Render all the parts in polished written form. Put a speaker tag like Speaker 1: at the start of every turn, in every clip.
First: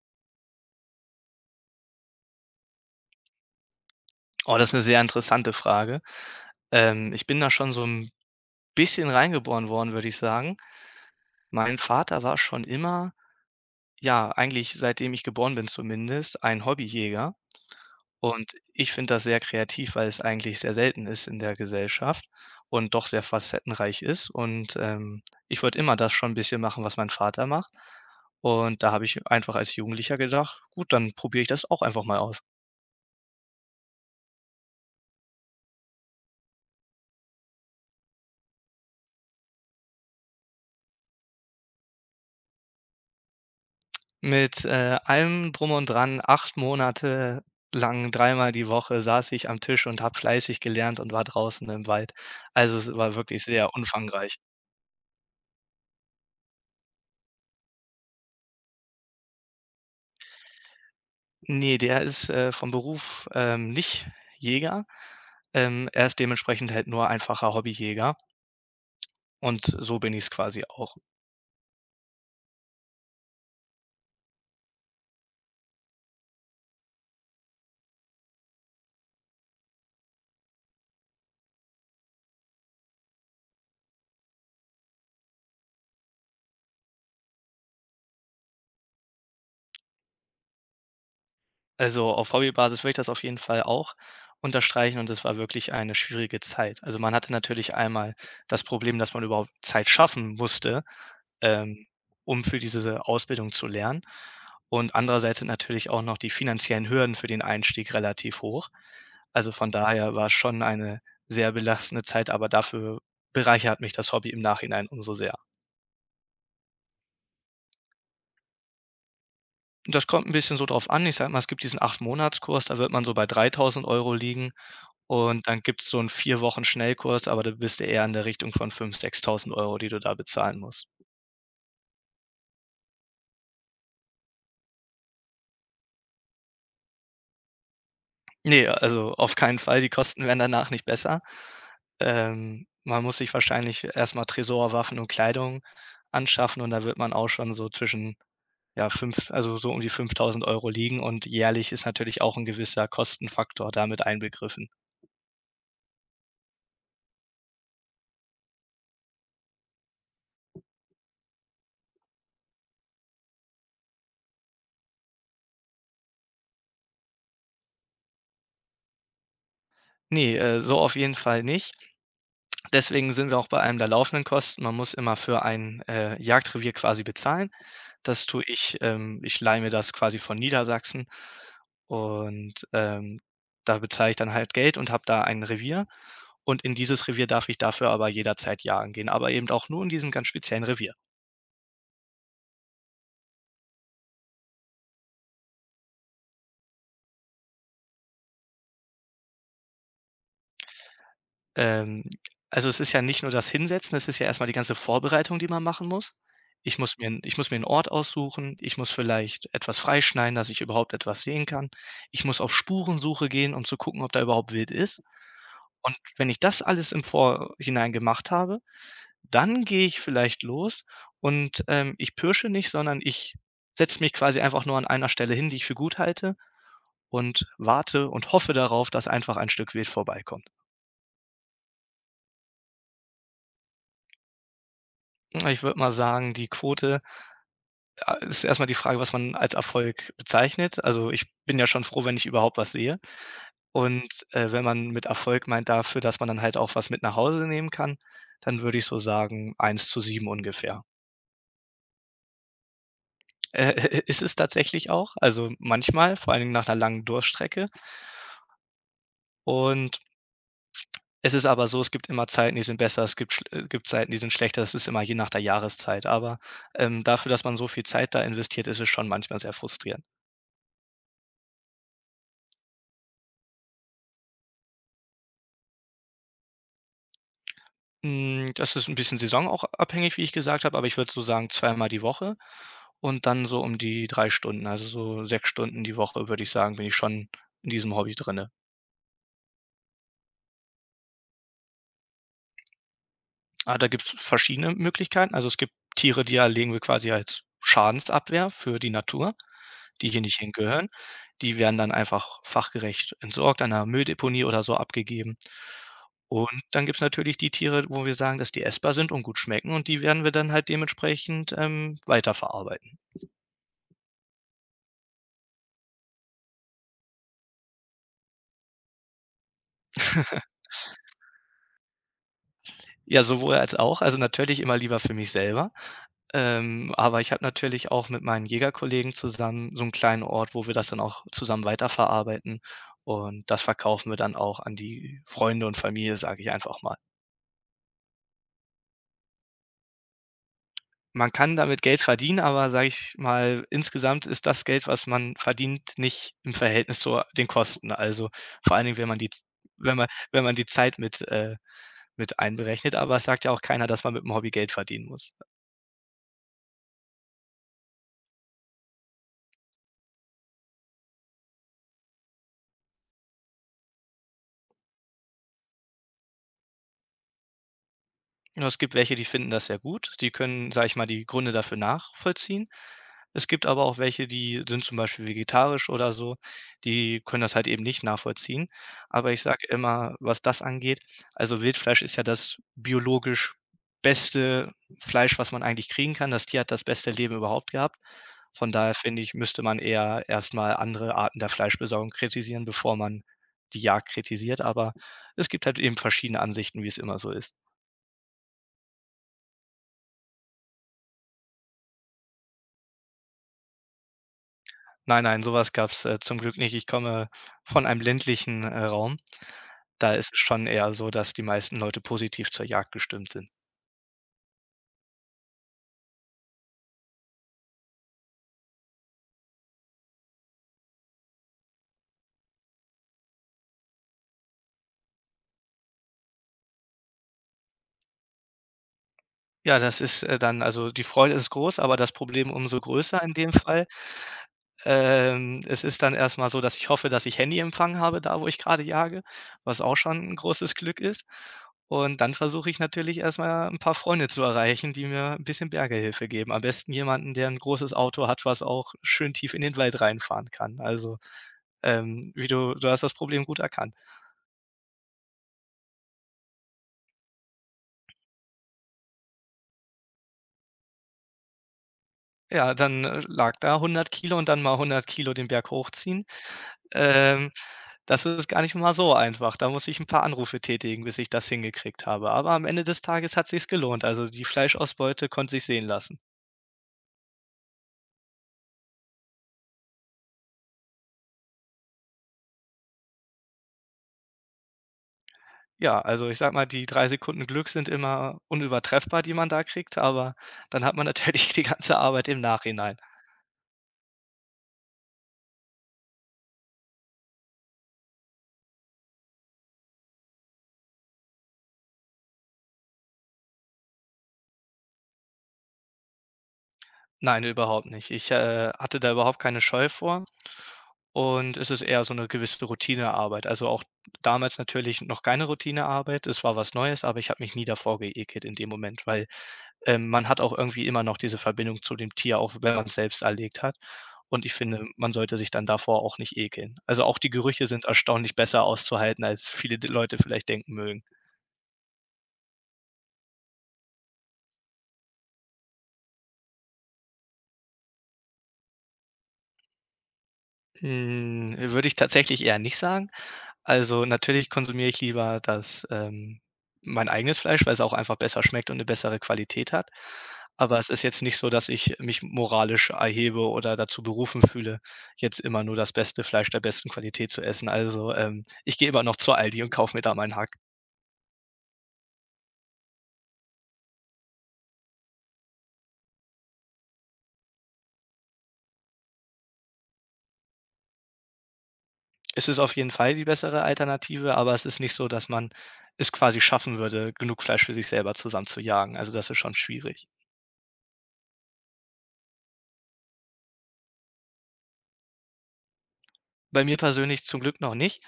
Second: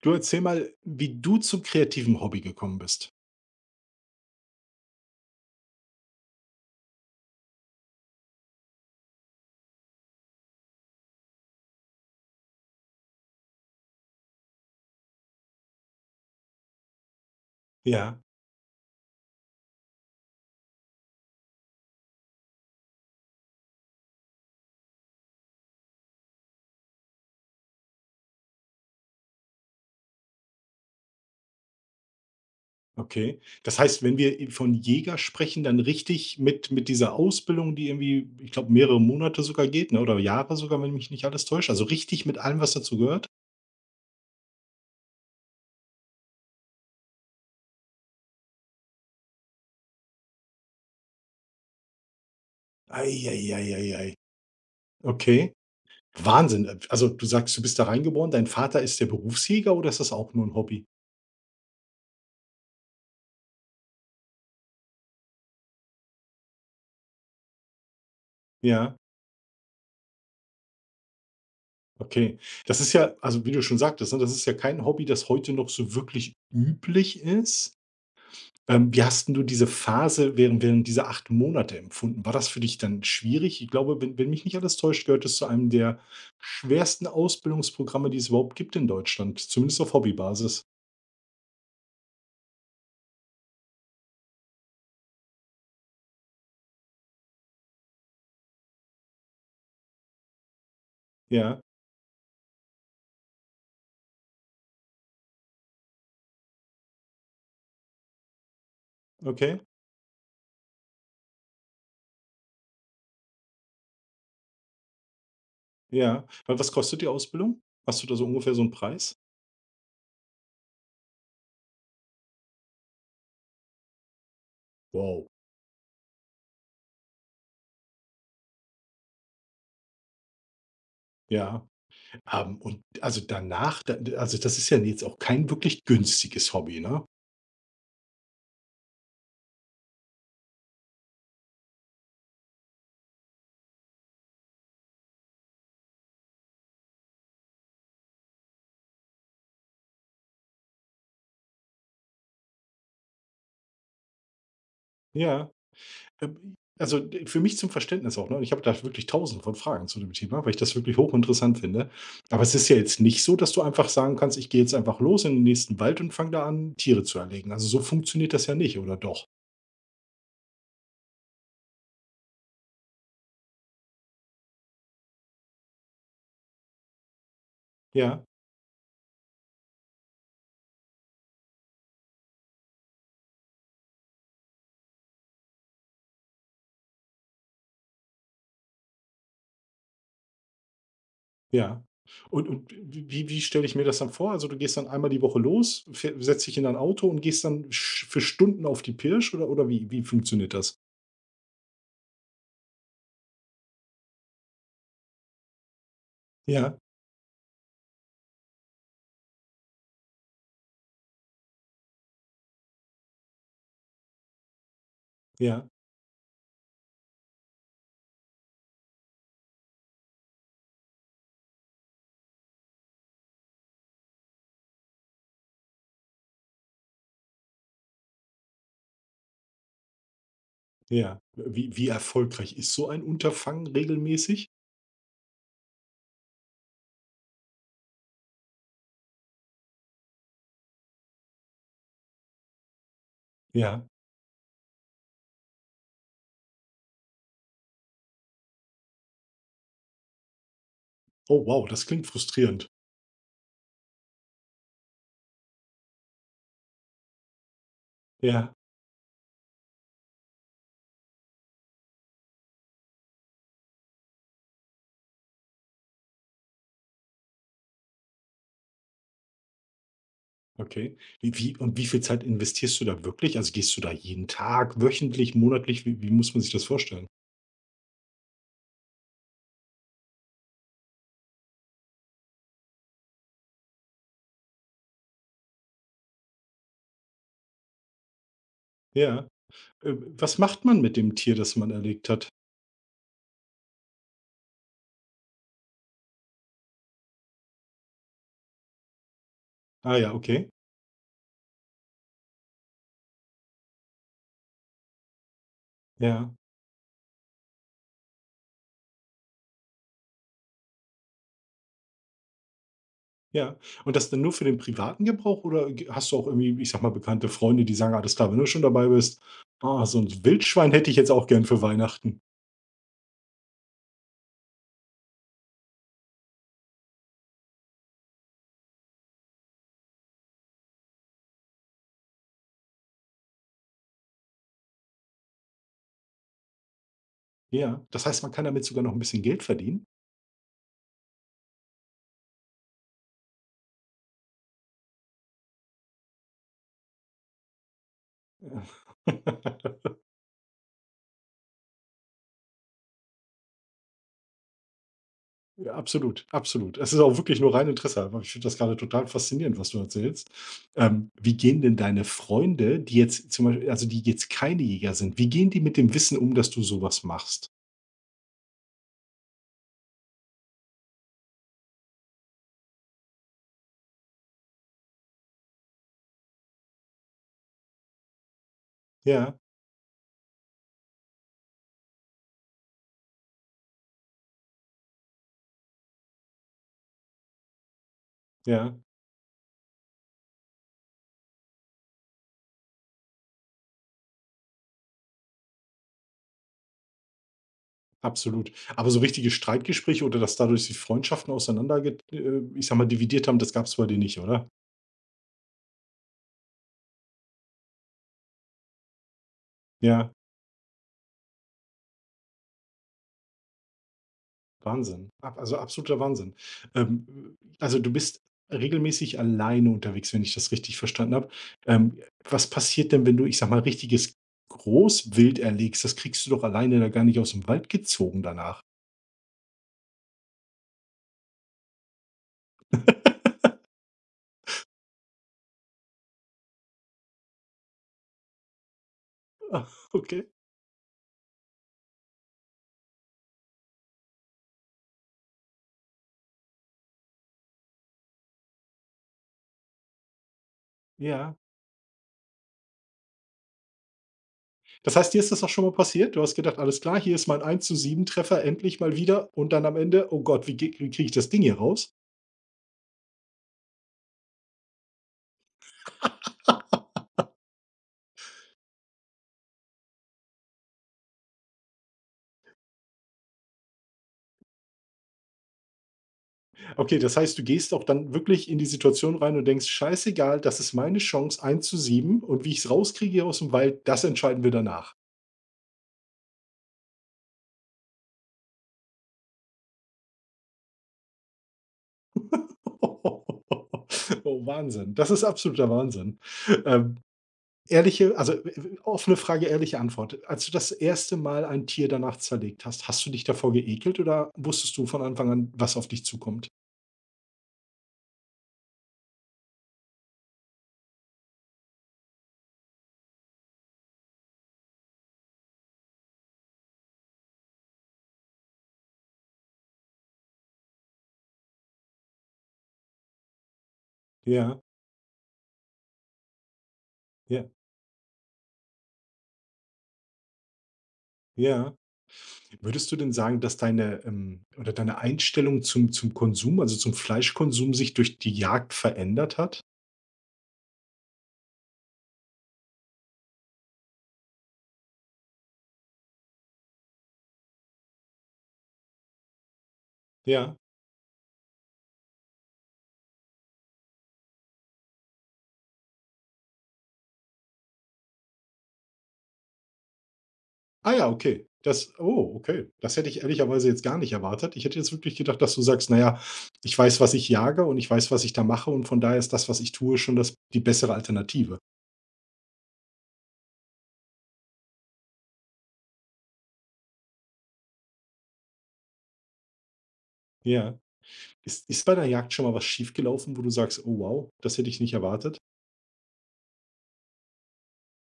Speaker 1: Du erzähl mal, wie du zum kreativen Hobby gekommen bist.
Speaker 2: Oh, das ist 'ne sehr interessante Frage. Ich bin da schon so 'n bisschen reingeboren worden, würde ich sagen. Mein Vater war schon immer, ja, eigentlich seitdem ich geboren bin zumindest, ein Hobbyjäger
Speaker 1: Ja,
Speaker 2: und ich finde das sehr kreativ, weil es eigentlich sehr selten ist in der Gesellschaft und doch sehr facettenreich ist und. Ich wollte immer das schon 'n bisschen machen, was mein Vater macht und da habe ich einfach als Jugendlicher gedacht: „Gut, dann probiere ich das auch einfach mal aus.“
Speaker 1: okay. Das heißt, wenn wir von Jäger sprechen, dann richtig mit dieser Ausbildung, die irgendwie, ich glaube, mehrere Monate sogar geht, ne? Oder Jahre sogar, wenn mich nicht alles täuscht. Also richtig mit allem, was dazu gehört.
Speaker 2: Mit allem Drum und Dran 8 Monate lang dreimal die Woche saß ich am Tisch und habe fleißig gelernt und war draußen im Wald. Also, es war wirklich sehr
Speaker 1: Eieieiei.
Speaker 2: umfangreich.
Speaker 1: Okay. Wahnsinn. Also du sagst, du bist da reingeboren, dein Vater ist der Berufsjäger oder ist das auch nur ein Hobby?
Speaker 2: Ne, der ist vom Beruf nicht Jäger. Er ist dementsprechend halt nur einfacher Hobbyjäger
Speaker 1: Ja,
Speaker 2: und so bin ich es quasi auch.
Speaker 1: okay. Das ist ja, also wie du schon sagtest, ne, das ist ja kein Hobby, das heute noch so wirklich üblich ist. Wie hast 'n du diese Phase während dieser 8 Monate empfunden? War das für dich dann schwierig? Ich glaube, wenn mich nicht alles täuscht, gehört es zu einem der schwersten Ausbildungsprogramme, die es überhaupt gibt in Deutschland, zumindest auf Hobbybasis.
Speaker 2: Also, auf Hobbybasis würde ich das auf jeden Fall auch unterstreichen und es war wirklich eine schwierige Zeit. Also, man hatte natürlich einmal das Problem, dass man überhaupt Zeit schaffen musste,
Speaker 1: Ja,
Speaker 2: ähm, um für diese Ausbildung zu lernen. Und andererseits sind natürlich auch noch die finanziellen Hürden für den Einstieg relativ hoch. Also,
Speaker 1: okay,
Speaker 2: von daher war es schon eine sehr belastende Zeit, aber dafür bereichert mich das Hobby im Nachhinein umso sehr.
Speaker 1: ja. Wa Was kostet die Ausbildung? Hast du da so ungefähr so einen Preis?
Speaker 2: Und das kommt ein bisschen so drauf an. Ich sage mal, es gibt diesen 8 Monatskurs, da wird man so bei 3.000 Euro liegen.
Speaker 1: Wow,
Speaker 2: Und dann gibt's so 'n 4 Wochen Schnellkurs, aber da bist du eher in der Richtung von 5.000, 6.000 Euro, die du da bezahlen musst.
Speaker 1: ja. Und also danach, da also das ist ja jetzt auch kein wirklich günstiges Hobby, ne?
Speaker 2: Ne, also auf keinen Fall, die Kosten werden danach nicht besser. Man muss sich wahrscheinlich erst mal Tresor, Waffen und Kleidung anschaffen und da wird man auch schon so zwischen, ja, 5, also so um die 5.000 Euro liegen und jährlich ist natürlich auch 'n gewisser Kostenfaktor da mit einbegriffen.
Speaker 1: Ja. Also, für mich zum Verständnis auch, ne? Ich habe da wirklich Tausende von Fragen zu dem Thema, weil ich das wirklich hochinteressant finde. Aber es ist ja jetzt nicht so, dass du einfach sagen kannst: „Ich gehe jetzt einfach los in den nächsten Wald und fange da an, Tiere zu erlegen.“ Also, so funktioniert das ja nicht, oder doch?
Speaker 2: Ne, so auf jeden Fall nicht. Deswegen sind wir auch bei einem der laufenden Kosten. Man muss immer für ein Jagdrevier quasi bezahlen.
Speaker 1: Ja,
Speaker 2: Das tue ich. Ich leihe mir das quasi von Niedersachsen und da bezahle ich dann halt Geld und habe da ein Revier und in dieses Revier darf ich dafür aber jederzeit jagen gehen, aber eben auch nur in diesem ganz speziellen Revier.
Speaker 1: ja. Und wie stelle ich mir das dann vor? Also, du gehst dann einmal die Woche los, fäh setzt dich in dein Auto und gehst dann sch für Stunden auf die Pirsch oder oder wie funktioniert das?
Speaker 2: Ähm, also, es ist ja nicht nur das Hinsetzen, es ist ja erstmal die ganze Vorbereitung, die man machen muss.
Speaker 1: Ja,
Speaker 2: Ich muss mir einen Ort aussuchen, ich muss vielleicht etwas freischneiden, dass ich überhaupt etwas sehen kann. Ich muss auf Spurensuche gehen, um zu gucken, ob da überhaupt Wild ist
Speaker 1: ja,
Speaker 2: und wenn ich das alles im Vorhinein gemacht habe, dann gehe ich vielleicht los und ich pirsche nicht, sondern ich setze mich quasi einfach nur an einer Stelle hin, die ich für gut halte und warte und hoffe darauf, dass einfach ein Stück Wild vorbeikommt.
Speaker 1: ja. Wie erfolgreich ist so ein Unterfangen regelmäßig?
Speaker 2: Ich würde mal sagen, ist erstmal die Frage, was man als Erfolg bezeichnet. Also, ich bin ja schon froh, wenn ich überhaupt was sehe.
Speaker 1: Ja.
Speaker 2: Und wenn man mit Erfolg meint dafür, dass man dann halt auch was mit nach Hause nehmen kann, dann würde ich so sagen 1:7 ungefähr.
Speaker 1: Oh wow, das klingt frustrierend.
Speaker 2: Äh, ist es tatsächlich auch. Also, manchmal, vor allen Dingen nach einer langen Durststrecke,
Speaker 1: Ja,
Speaker 2: und es ist aber so, es gibt immer Zeiten, die sind besser, es gibt Zeiten, die sind schlechter. Es ist immer je nach der Jahreszeit, aber dafür, dass man so viel Zeit da investiert, ist es schon manchmal sehr frustrierend.
Speaker 1: okay. Wie wie und wie viel Zeit investierst du da wirklich? Also, gehst du da jeden Tag, wöchentlich, monatlich? Wie muss man sich das vorstellen?
Speaker 2: Das ist ein bisschen saison auch abhängig, wie ich gesagt habe, aber ich würde so sagen, zweimal die Woche und dann so um die 3 Stunden, also so 6 Stunden die Woche, würde ich sagen, bin ich schon in diesem Hobby drinne.
Speaker 1: Ja. Äh, Was macht man mit dem Tier, das man erlegt hat?
Speaker 2: Ah, da gibt's verschiedene Möglichkeiten. Also, es gibt Tiere, die erlegen wir quasi als Schadensabwehr für die Natur,
Speaker 1: Ah
Speaker 2: die
Speaker 1: ja,
Speaker 2: hier nicht
Speaker 1: okay.
Speaker 2: hingehören. Die werden dann einfach fachgerecht entsorgt, an einer Mülldeponie oder so abgegeben.
Speaker 1: Ja,
Speaker 2: Und dann gibt's natürlich die Tiere, wo wir sagen, dass die essbar sind und gut schmecken und die werden wir dann halt dementsprechend weiterverarbeiten.
Speaker 1: ja. Und das dann nur für den privaten Gebrauch oder g hast du auch irgendwie, ich sage mal, bekannte Freunde, die sagen: „Alles klar, wenn du schon dabei bist, ah, so ein Wildschwein hätte ich jetzt auch gern für Weihnachten.“
Speaker 2: Ja, sowohl als auch. Also, natürlich immer lieber für mich selber. Aber ich habe natürlich auch mit meinen Jägerkollegen zusammen so 'n kleinen Ort, wo wir das dann auch zusammen weiterverarbeiten und das verkaufen wir dann auch an die Freunde und Familie, sage ich einfach mal.
Speaker 1: Ja, das heißt, man kann damit sogar noch ein bisschen Geld verdienen?
Speaker 2: Man kann damit Geld verdienen, aber sage ich mal, insgesamt ist das Geld, was man verdient, nicht im Verhältnis zu den Kosten. Also,
Speaker 1: Ja.
Speaker 2: vor allen Dingen, wenn man die Zeit mit mit einberechnet, aber es sagt ja auch keiner, dass man mit dem Hobby Geld verdienen muss.
Speaker 1: Ja, absolut, absolut. Es ist auch wirklich nur rein Interesse, aber ich finde das gerade total faszinierend, was du erzählst. Wie gehen denn deine Freunde, die jetzt zum Beispiel also, die jetzt keine Jäger sind, wie gehen die mit dem Wissen um, dass du sowas machst?
Speaker 2: Ja, es gibt welche, die finden das sehr gut. Die können, sage ich mal, die Gründe dafür nachvollziehen. Es gibt aber auch welche, die sind zum Beispiel vegetarisch oder so, die können das halt eben nicht nachvollziehen. Aber
Speaker 1: Ja,
Speaker 2: ich sage immer, was das angeht, also Wildfleisch ist ja das biologisch beste Fleisch, was man eigentlich kriegen kann. Das Tier hat das beste Leben überhaupt gehabt. Von
Speaker 1: ja,
Speaker 2: daher finde ich, müsste man eher erst mal andere Arten der Fleischbesorgung kritisieren, bevor man die Jagd kritisiert. Aber es gibt halt eben verschiedene Ansichten, wie es immer so ist.
Speaker 1: absolut. Aber so richtige Streitgespräche oder dass dadurch die Freundschaften auseinander ich sage mal, dividiert haben, das gab es bei dir nicht, oder?
Speaker 2: Nein, nein, sowas gab's zum Glück nicht. Ich komme von einem ländlichen Raum.
Speaker 1: Ja.
Speaker 2: Da ist es schon eher so, dass die meisten Leute positiv zur Jagd gestimmt sind.
Speaker 1: Wahnsinn. Ab Also, absoluter Wahnsinn. Also, du bist regelmäßig alleine unterwegs, wenn ich das richtig verstanden habe. Was passiert denn, wenn du, ich sag mal, richtiges Großwild erlegst? Das kriegst du doch alleine da gar nicht aus dem Wald gezogen danach.
Speaker 2: Ja, das ist dann also die Freude ist groß, aber das Problem umso größer in dem Fall. Es ist dann erst mal so, dass ich hoffe, dass ich Handyempfang habe da, wo ich grade jage,
Speaker 1: Ah,
Speaker 2: was auch schon
Speaker 1: okay.
Speaker 2: 'n großes Glück ist. Und dann versuche ich natürlich erst mal 'n paar Freunde zu erreichen, die mir 'n bisschen Bergehilfe geben. Am besten jemanden, der 'n großes Auto hat, was auch schön tief in den Wald reinfahren kann. Also,
Speaker 1: Ja.
Speaker 2: ähm, wie du hast das Problem gut erkannt.
Speaker 1: Das heißt, dir ist das auch schon mal passiert? Du hast gedacht: „Alles klar, hier ist mein eins zu sieben Treffer endlich mal wieder“ und dann am Ende: „Oh Gott, wie kriege ich das Ding hier raus?“
Speaker 2: Ja, dann lag da 100 Kilo und dann mal 100 Kilo den Berg hochziehen. Ähm Das ist gar nicht mal so einfach. Da muss ich ein paar Anrufe tätigen, bis ich das hingekriegt habe. Aber am Ende des Tages hat sich's gelohnt. Also, die Fleischausbeute konnte sich sehen lassen.
Speaker 1: Okay, das heißt, du gehst auch dann wirklich in die Situation rein und denkst: „Scheißegal, das ist meine Chance eins zu sieben und wie ich es rauskriege aus dem Wald, das entscheiden wir danach.“
Speaker 2: Ja, also, ich sage mal, die 3 Sekunden Glück sind immer unübertreffbar, die man da kriegt, aber dann hat man natürlich die ganze Arbeit im Nachhinein.
Speaker 1: Oh, Wahnsinn. Das ist absoluter Wahnsinn. Ähm, ehrliche also, w Offene Frage, ehrliche Antwort. Als du das erste Mal ein Tier danach zerlegt hast, hast du dich davor geekelt oder wusstest du von Anfang an, was auf dich zukommt?
Speaker 2: Nein, überhaupt nicht. Ich hatte da überhaupt keine Scheu vor und es ist eher so eine gewisse Routinearbeit. Also, auch damals natürlich noch keine Routinearbeit. Es war was Neues, aber ich habe mich nie davor geekelt in dem Moment, weil man hat auch irgendwie immer noch diese Verbindung zu dem Tier auch wenn man's selbst erlegt hat. Und ich
Speaker 1: Ja,
Speaker 2: finde, man sollte sich dann davor auch nicht ekeln. Also, auch die
Speaker 1: ja,
Speaker 2: Gerüche sind erstaunlich besser auszuhalten, als viele d Leute vielleicht denken mögen.
Speaker 1: ja. Würdest du denn sagen, dass deine, oder deine Einstellung zum Konsum, also zum Fleischkonsum sich durch die Jagd verändert hat?
Speaker 2: Hm, würde ich tatsächlich eher nicht sagen. Also, natürlich konsumiere ich lieber das mein eigenes Fleisch, weil es auch einfach besser schmeckt und 'ne bessere Qualität hat.
Speaker 1: Ja.
Speaker 2: Aber es ist jetzt nicht so, dass ich mich moralisch erhebe oder dazu berufen fühle, jetzt immer nur das beste Fleisch der besten Qualität zu essen. Also, ich gehe immer noch zu Aldi und kaufe mir da meinen Hack.
Speaker 1: Ah ja, okay. Das Oh, okay. Das hätte ich ehrlicherweise jetzt gar nicht erwartet. Ich hätte jetzt wirklich gedacht, dass du sagst: „Na ja, ich weiß, was ich jage und ich weiß, was ich da mache und von daher ist das, was ich tue, schon das die bessere Alternative.“
Speaker 2: Es ist auf jeden Fall die bessere Alternative, aber es ist nicht so, dass man es quasi schaffen würde, genug Fleisch für sich selber zusammenzujagen. Also, das ist schon schwierig.
Speaker 1: Ja. Ist bei der Jagd schon mal was schiefgelaufen, wo du sagst: „Oh wow, das hätte ich nicht erwartet?“
Speaker 2: Bei mir persönlich zum Glück noch nicht.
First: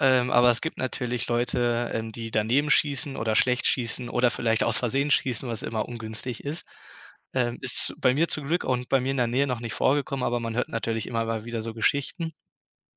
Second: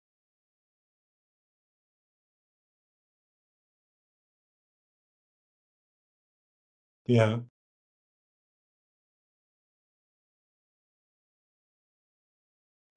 Speaker 2: Aber es gibt natürlich Leute, die daneben schießen oder schlecht schießen oder vielleicht aus Versehen schießen, was immer ungünstig ist.
Speaker 1: Ja.
Speaker 2: Ist bei mir zum Glück und bei mir in der Nähe noch nicht vorgekommen, aber man hört natürlich immer mal wieder so Geschichten.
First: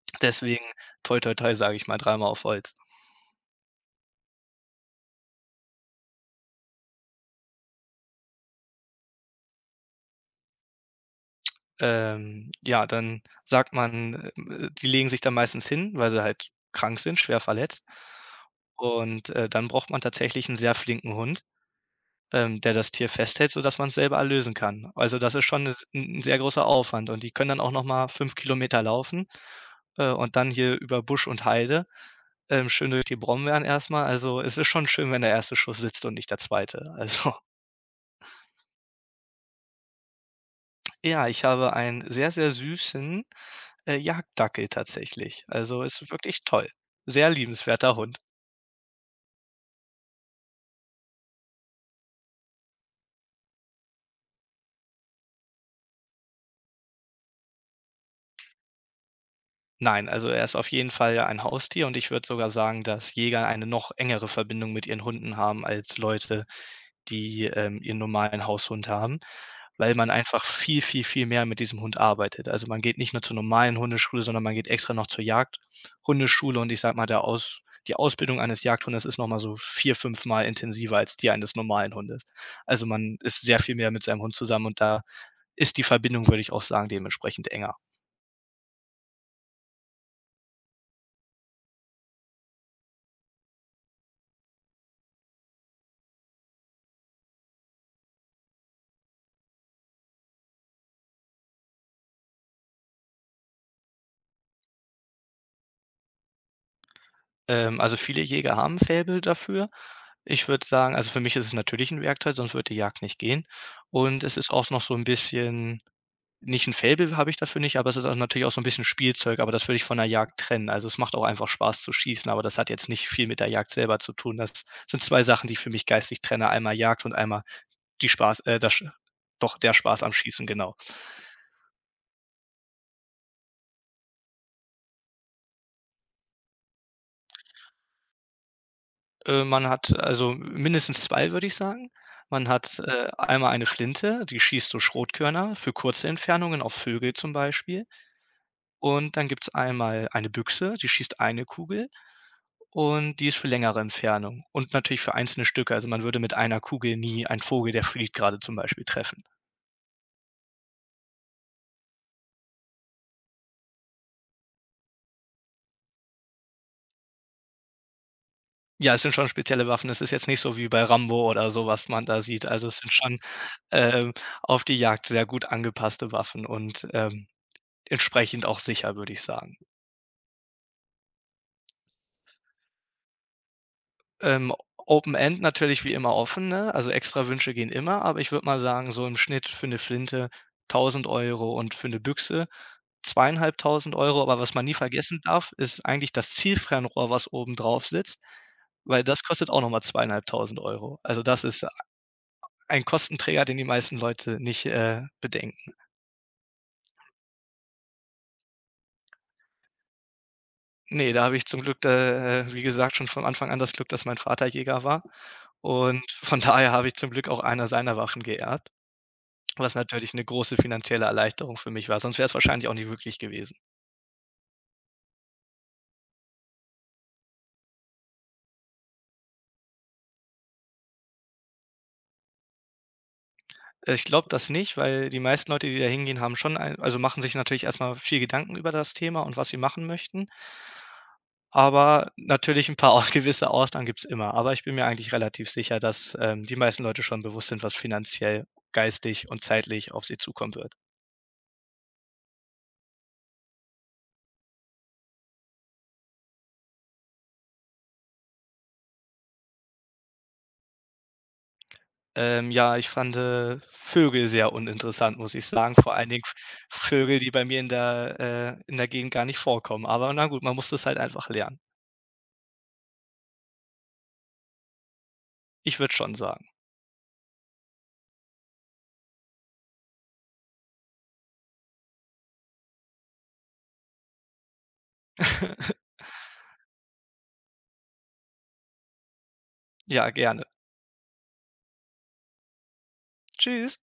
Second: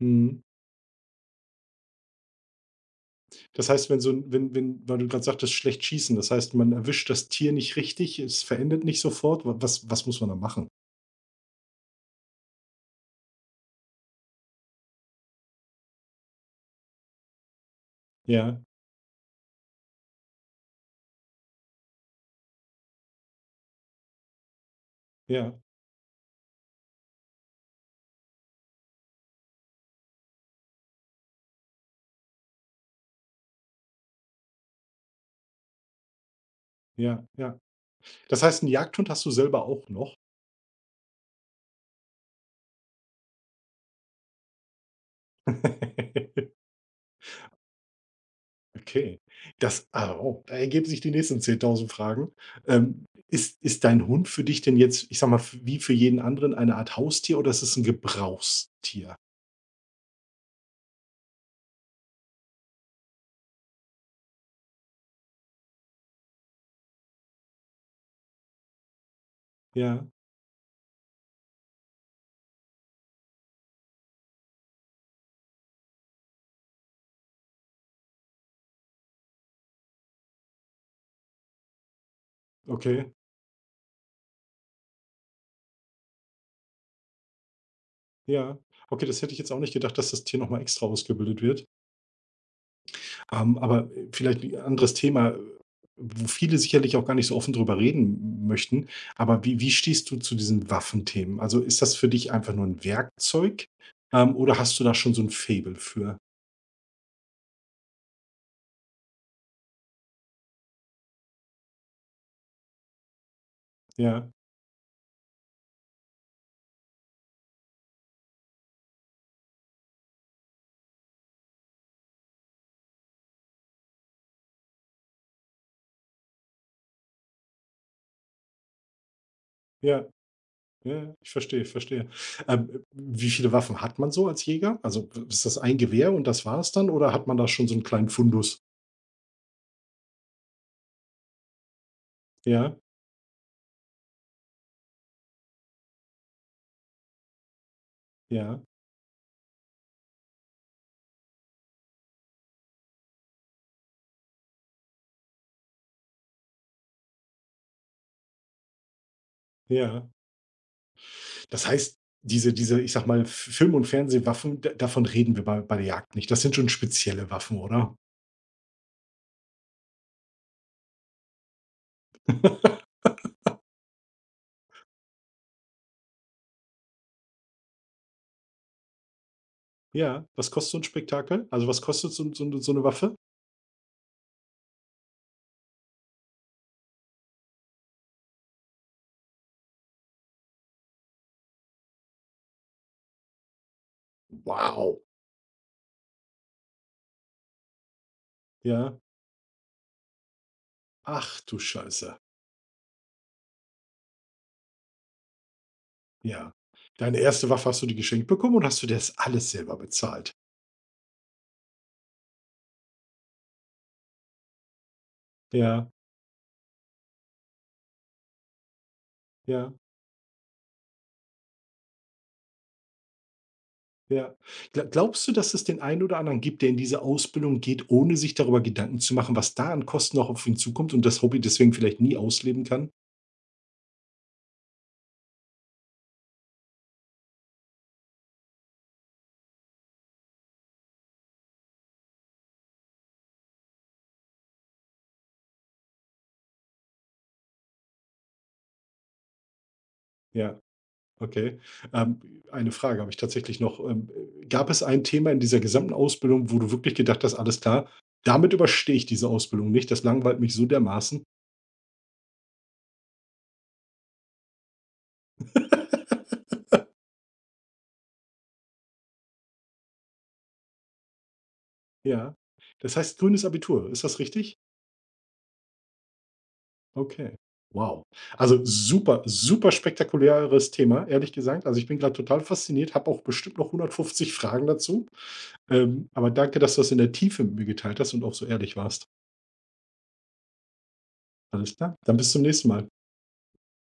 Speaker 1: Mhm.
Speaker 2: Deswegen toi toi toi, sage ich mal, dreimal auf Holz.
Speaker 1: Das heißt, wenn so 'n wenn weil du grad sagtest, schlecht schießen, das heißt, man erwischt das Tier nicht richtig, es verendet nicht sofort. Wa was was muss man da machen?
Speaker 2: Ja, dann sagt man, die legen sich dann meistens hin, weil sie halt krank sind, schwer verletzt.
Speaker 1: Ja,
Speaker 2: Und dann braucht man tatsächlich einen sehr flinken Hund, der das Tier festhält, sodass man es selber erlösen kann. Also, das ist
Speaker 1: ja,
Speaker 2: schon 'ne s 'n 'n sehr großer Aufwand und die können dann auch noch mal 5 Kilometer laufen, und dann hier über Busch und Heide, schön durch die Brombeeren erst mal. Also, es ist schon schön, wenn der erste Schuss sitzt und nicht der zweite.
Speaker 1: ja,
Speaker 2: Also,
Speaker 1: ja. Das heißt, 'n Jagdhund hast du selber auch noch?
Speaker 2: ja, ich habe einen sehr, sehr süßen Jagddackel tatsächlich. Also, ist wirklich toll. Sehr liebenswerter Hund.
Speaker 1: Okay. Oh, da ergeben sich die nächsten 10.000 Fragen. Ist dein Hund für dich denn jetzt, ich sage mal, f wie für jeden anderen eine Art Haustier oder ist es 'n Gebrauchstier?
Speaker 2: Nein, also, er ist auf jeden Fall ein Haustier und ich würde sogar sagen, dass Jäger eine noch engere Verbindung mit ihren Hunden haben als Leute, die ihren normalen Haushund haben, weil
Speaker 1: Ja,
Speaker 2: man einfach viel, viel, viel mehr mit diesem Hund arbeitet. Also, man geht nicht nur zur normalen Hundeschule, sondern man geht extra noch zur Jagdhundeschule und ich sage mal, der Aus die Ausbildung eines Jagdhundes ist noch mal so vier, fünf mal intensiver als die eines normalen Hundes. Also,
Speaker 1: okay,
Speaker 2: man ist sehr viel mehr mit seinem Hund zusammen und da ist die Verbindung, würde ich auch sagen, dementsprechend enger.
Speaker 1: ja. Okay, das hätte ich jetzt auch nicht gedacht, dass das Tier noch mal extra ausgebildet wird. Aber vielleicht 'n anderes Thema, wo viele sicherlich auch gar nicht so offen drüber reden möchten. Aber wie stehst du zu diesen Waffenthemen? Also, ist das für dich einfach nur ein Werkzeug, oder hast du da schon so ein Faible für?
Speaker 2: Also, viele Jäger haben 'n Faible dafür. Ich würde sagen also, für mich ist es natürlich ein Werkzeug, sonst würde die Jagd nicht gehen und
Speaker 1: Ja,
Speaker 2: es ist auch noch so ein bisschen. Nicht 'n Faible habe ich dafür nicht, aber es ist auch natürlich auch so 'n bisschen Spielzeug, aber das würde ich von der Jagd trennen. Also, es macht auch einfach Spaß zu schießen, aber das hat jetzt nicht viel mit der Jagd selber zu tun. Das sind 2 Sachen, die ich für mich geistig trenne. Einmal Jagd und einmal die Spaß das Sch doch, der Spaß
Speaker 1: ja,
Speaker 2: am Schießen, genau.
Speaker 1: ja, ich verstehe, verstehe. Wie viele Waffen hat man so als Jäger? Also, ist das ein Gewehr und das war es dann oder hat man da schon so einen kleinen Fundus?
Speaker 2: Man hat also mindestens 2, würde ich sagen. Man
Speaker 1: Ja,
Speaker 2: hat einmal eine Flinte, die schießt so Schrotkörner für kurze Entfernungen auf Vögel zum Beispiel.
Speaker 1: ja,
Speaker 2: Und dann gibt's einmal eine Büchse, die schießt eine Kugel. Und die ist für längere Entfernungen und natürlich für einzelne Stücke. Also, man würde mit einer Kugel nie einen Vogel, der fliegt gerade zum Beispiel, treffen.
Speaker 1: ja. Das heißt, diese diese, ich sag mal, F Film und Fernsehwaffen, da davon reden wir bei der Jagd nicht. Das sind schon spezielle Waffen, oder?
Speaker 2: Ja, es sind schon spezielle Waffen. Es ist jetzt nicht so wie bei Rambo oder so, was man da sieht. Also, es sind schon, ähm, auf die Jagd sehr gut angepasste Waffen und entsprechend auch sicher, würde ich sagen.
Speaker 1: Ja. Was kostet so ein Spektakel? Also, was kostet so 'n so 'ne Waffe?
Speaker 2: Open End natürlich wie immer offen, ne? Also extra Wünsche gehen immer, aber ich würde mal sagen, so im Schnitt für eine Flinte 1.000 Euro und für eine Büchse 2.500 Euro. Aber was man nie
Speaker 1: Wow.
Speaker 2: vergessen darf, ist eigentlich das Zielfernrohr, was oben drauf sitzt,
Speaker 1: Ja.
Speaker 2: weil das kostet auch noch mal 2.500 €. Also,
Speaker 1: Ach
Speaker 2: das
Speaker 1: du
Speaker 2: ist
Speaker 1: Scheiße.
Speaker 2: ein Kostenträger, den die meisten Leute nicht bedenken.
Speaker 1: Ja. Deine erste Waffe hast du dir geschenkt bekommen und hast du dir das alles selber bezahlt?
Speaker 2: Ne, da habe ich zum Glück, wie gesagt, schon von Anfang an das Glück, dass mein Vater Jäger war
Speaker 1: Ja,
Speaker 2: und von daher habe ich zum Glück auch einer seiner Waffen geerbt.
Speaker 1: ja,
Speaker 2: Was natürlich 'ne große finanzielle Erleichterung für mich war, sonst wäre es wahrscheinlich auch nicht möglich gewesen.
Speaker 1: ja. Glaubst du, dass es den einen oder anderen gibt, der in diese Ausbildung geht, ohne sich darüber Gedanken zu machen, was da an Kosten noch auf ihn zukommt und das Hobby deswegen vielleicht nie ausleben kann?
Speaker 2: Ich glaube das nicht, weil die meisten Leute, die da hingehen, haben schon ein also, machen sich natürlich erst mal viel Gedanken über das Thema und was sie machen möchten, aber natürlich 'n paar au gewisse Ausnahmen gibt's immer. Aber ich bin mir eigentlich relativ sicher, dass die meisten Leute schon bewusst sind, was finanziell, geistig und zeitlich auf sie zukommen
Speaker 1: Ja.
Speaker 2: wird.
Speaker 1: Okay. Ähm, eine Frage habe ich tatsächlich noch. Gab es ein Thema in dieser gesamten Ausbildung, wo du wirklich gedacht hast: „Alles klar, damit überstehe ich diese Ausbildung nicht. Das langweilt mich so dermaßen.“
Speaker 2: Ja, ich fande Vögel sehr uninteressant, muss ich sagen, vor allen Dingen V Vögel, die bei mir in der Gegend gar nicht vorkommen. Aber na gut, man muss das halt einfach lernen.
Speaker 1: Ja. Das heißt grünes Abitur. Ist das richtig?
Speaker 2: Ich würde schon sagen.
Speaker 1: Okay. Wow. Also super, super spektakuläres Thema, ehrlich gesagt. Also, ich bin gerade total fasziniert, habe auch bestimmt noch 150 Fragen dazu. Aber danke, dass du das in der Tiefe mit mir geteilt hast und auch so ehrlich warst.
Speaker 2: Ja, gerne.
Speaker 1: Alles klar, dann bis zum nächsten Mal.
Speaker 2: Tschüss.